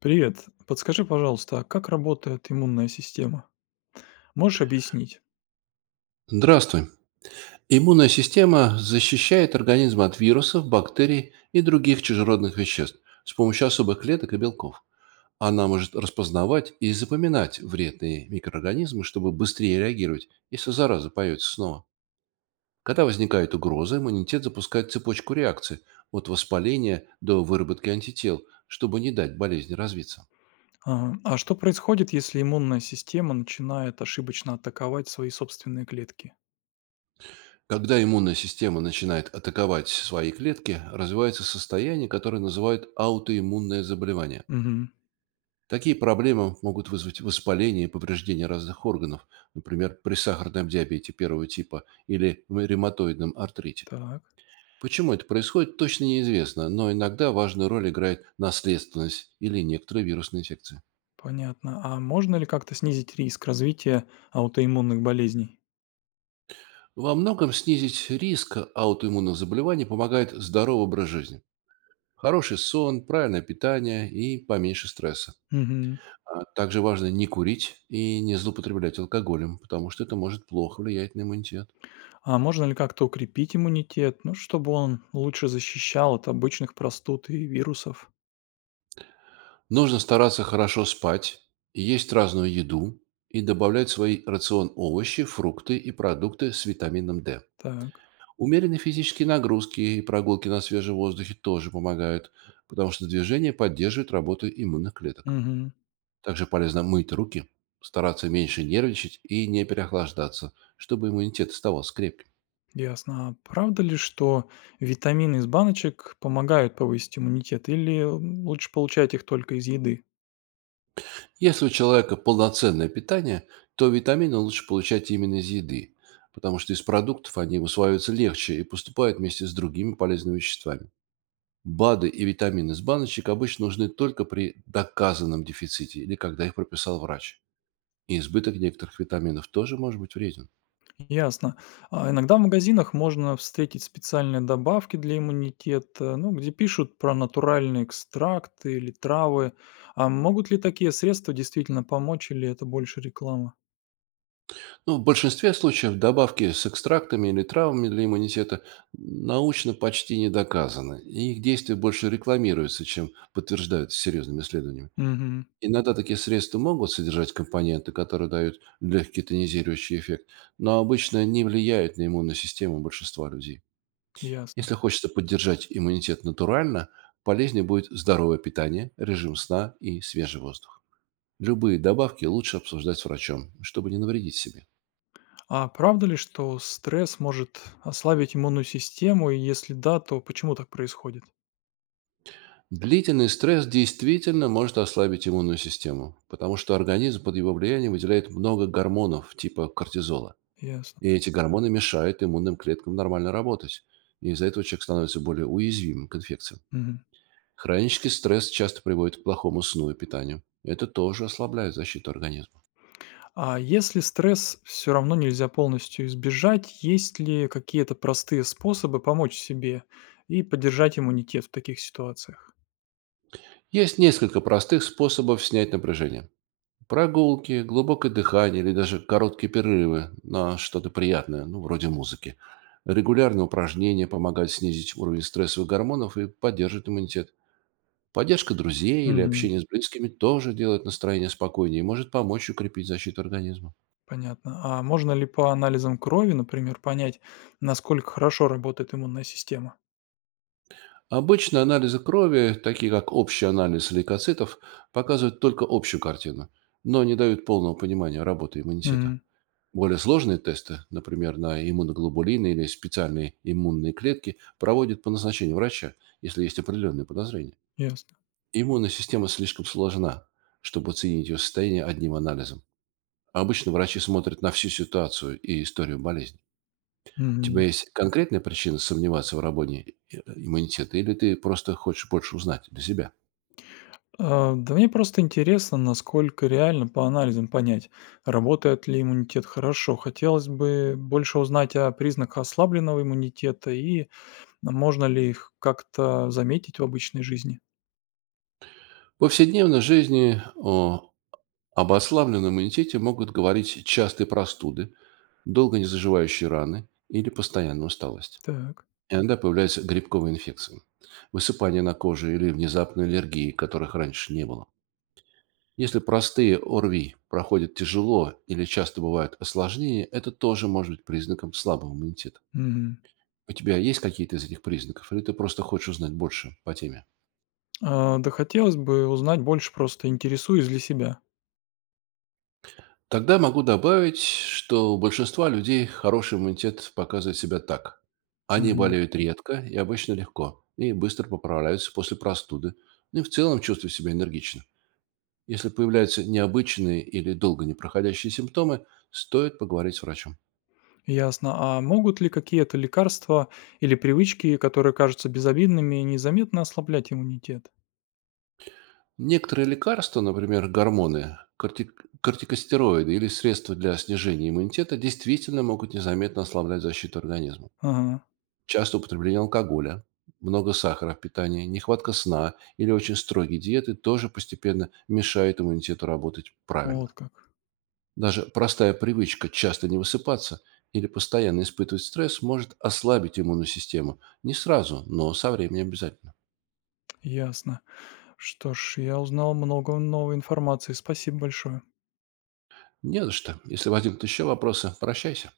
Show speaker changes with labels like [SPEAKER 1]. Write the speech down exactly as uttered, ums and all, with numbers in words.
[SPEAKER 1] Привет. Подскажи, пожалуйста, а как работает иммунная система? Можешь объяснить?
[SPEAKER 2] Здравствуй. Иммунная система защищает организм от вирусов, бактерий и других чужеродных веществ с помощью особых клеток и белков. Она может распознавать и запоминать вредные микроорганизмы, чтобы быстрее реагировать, если зараза появится снова. Когда возникает угроза, иммунитет запускает цепочку реакций от воспаления до выработки антител, чтобы не дать болезни развиться.
[SPEAKER 1] Ага. А что происходит, если иммунная система начинает ошибочно атаковать свои собственные клетки?
[SPEAKER 2] Когда иммунная система начинает атаковать свои клетки, развивается состояние, которое называют аутоиммунное заболевание.
[SPEAKER 1] Мгм.
[SPEAKER 2] Такие проблемы могут вызвать воспаление и повреждение разных органов, например, при сахарном диабете первого типа или в ревматоидном артрите.
[SPEAKER 1] Так,
[SPEAKER 2] Почему это происходит, точно неизвестно, но иногда важную роль играет наследственность или некоторые вирусные инфекции.
[SPEAKER 1] понятно. А можно ли как-то снизить риск развития аутоиммунных болезней?
[SPEAKER 2] Во многом снизить риск аутоиммунных заболеваний помогает здоровый образ жизни. Хороший сон, правильное питание и поменьше стресса.
[SPEAKER 1] Мгм.
[SPEAKER 2] А также важно не курить и не злоупотреблять алкоголем, потому что это может плохо влиять на иммунитет.
[SPEAKER 1] А можно ли как-то укрепить иммунитет, ну, чтобы он лучше защищал от обычных простуд и вирусов?
[SPEAKER 2] Нужно стараться хорошо спать, есть разную еду и добавлять в свой рацион овощи, фрукты и продукты с витамином дэ.
[SPEAKER 1] Так.
[SPEAKER 2] Умеренные физические нагрузки и прогулки на свежем воздухе тоже помогают, потому что движение поддерживает работу иммунных клеток.
[SPEAKER 1] Мгм.
[SPEAKER 2] Также полезно мыть руки, стараться меньше нервничать и не переохлаждаться, чтобы иммунитет оставался крепким.
[SPEAKER 1] Ясно. А правда ли, что витамины из баночек помогают повысить иммунитет, или лучше получать их только из еды?
[SPEAKER 2] Если у человека полноценное питание, то витамины лучше получать именно из еды, потому что из продуктов они усваиваются легче и поступают вместе с другими полезными веществами. БАДы и витамины с баночек обычно нужны только при доказанном дефиците или когда их прописал врач. И избыток некоторых витаминов тоже может быть вреден.
[SPEAKER 1] Ясно. А иногда в магазинах можно встретить специальные добавки для иммунитета, ну, где пишут про натуральные экстракты или травы. А могут ли такие средства действительно помочь, или это больше реклама?
[SPEAKER 2] Но в большинстве случаев добавки с экстрактами или травами для иммунитета научно почти не доказаны, и их действие больше рекламируется, чем подтверждаются серьезными исследованиями.
[SPEAKER 1] Угу,
[SPEAKER 2] Иногда такие средства могут содержать компоненты, которые дают легкий тонизирующий эффект, но обычно не влияют на иммунную систему большинства людей.
[SPEAKER 1] ясно.
[SPEAKER 2] Если хочется поддержать иммунитет натурально, полезнее будет здоровое питание, режим сна и свежий воздух. Любые добавки лучше обсуждать с врачом, чтобы не навредить себе.
[SPEAKER 1] А правда ли, что стресс может ослабить иммунную систему, и если да, то почему так происходит?
[SPEAKER 2] Длительный стресс действительно может ослабить иммунную систему, потому что организм под его влиянием выделяет много гормонов типа кортизола.
[SPEAKER 1] Ясно.
[SPEAKER 2] И эти гормоны мешают иммунным клеткам нормально работать. И из-за этого человек становится более уязвимым к инфекциям.
[SPEAKER 1] Мгм.
[SPEAKER 2] Хронический стресс часто приводит к плохому сну и питанию. Это тоже ослабляет защиту организма.
[SPEAKER 1] А если стресс все равно нельзя полностью избежать, есть ли какие-то простые способы помочь себе и поддержать иммунитет в таких ситуациях?
[SPEAKER 2] Есть несколько простых способов снять напряжение. Прогулки, глубокое дыхание или даже короткие перерывы на что-то приятное, ну, вроде музыки. Регулярные упражнения помогают снизить уровень стрессовых гормонов и поддерживать иммунитет. Поддержка друзей или
[SPEAKER 1] Мгм.
[SPEAKER 2] общение с близкими тоже делает настроение спокойнее и может помочь укрепить защиту организма.
[SPEAKER 1] Понятно. А можно ли по анализам крови, например, понять, насколько хорошо работает иммунная система?
[SPEAKER 2] Обычно анализы крови, такие как общий анализ лейкоцитов, показывают только общую картину, но не дают полного понимания работы иммунитета.
[SPEAKER 1] Мгм.
[SPEAKER 2] Более сложные тесты, например, на иммуноглобулины или специальные иммунные клетки, проводят по назначению врача, если есть определенные подозрения.
[SPEAKER 1] Ясно.
[SPEAKER 2] Иммунная система слишком сложна, чтобы оценить ее состояние одним анализом. Обычно врачи смотрят на всю ситуацию и историю болезни. У тебя
[SPEAKER 1] Мгм.
[SPEAKER 2] есть конкретная причина сомневаться в работе э, иммунитета или ты просто хочешь больше узнать для себя?
[SPEAKER 1] А, да мне просто интересно, насколько реально по анализам понять, работает ли иммунитет хорошо. Хотелось бы больше узнать о признаках ослабленного иммунитета и а можно ли их как-то заметить в обычной жизни?
[SPEAKER 2] В повседневной жизни о обославленном иммунитете могут говорить частые простуды, долго не заживающие раны или постоянная усталость.
[SPEAKER 1] Так.
[SPEAKER 2] Иногда появляются грибковые инфекции, высыпания на коже или внезапные аллергии, которых раньше не было. Если простые О Р В И проходят тяжело или часто бывают осложнения, это тоже может быть признаком слабого иммунитета.
[SPEAKER 1] Мгм.
[SPEAKER 2] У тебя есть какие-то из этих признаков, или ты просто хочешь узнать больше по теме?
[SPEAKER 1] А, да хотелось бы узнать больше, просто интересуюсь для себя.
[SPEAKER 2] Тогда могу добавить, что у большинства людей хороший иммунитет показывает себя так. Они
[SPEAKER 1] Мгм.
[SPEAKER 2] болеют редко и обычно легко, и быстро поправляются после простуды, ну и в целом чувствуют себя энергично. Если появляются необычные или долго не проходящие симптомы, стоит поговорить с врачом.
[SPEAKER 1] Ясно. А могут ли какие-то лекарства или привычки, которые кажутся безобидными, незаметно ослаблять иммунитет?
[SPEAKER 2] Некоторые лекарства, например, гормоны, корти- кортикостероиды или средства для снижения иммунитета, действительно могут незаметно ослаблять защиту организма.
[SPEAKER 1] Ага,
[SPEAKER 2] Частое употребление алкоголя, много сахара в питании, нехватка сна или очень строгие диеты тоже постепенно мешают иммунитету работать
[SPEAKER 1] вот
[SPEAKER 2] правильно.
[SPEAKER 1] как.
[SPEAKER 2] Даже простая привычка часто не высыпаться или постоянно испытывать стресс может ослабить иммунную систему. Не сразу, но со временем обязательно.
[SPEAKER 1] Ясно. Что ж, я узнал много новой информации. Спасибо большое.
[SPEAKER 2] Не за что. Если возникнут еще вопросы, прощайся.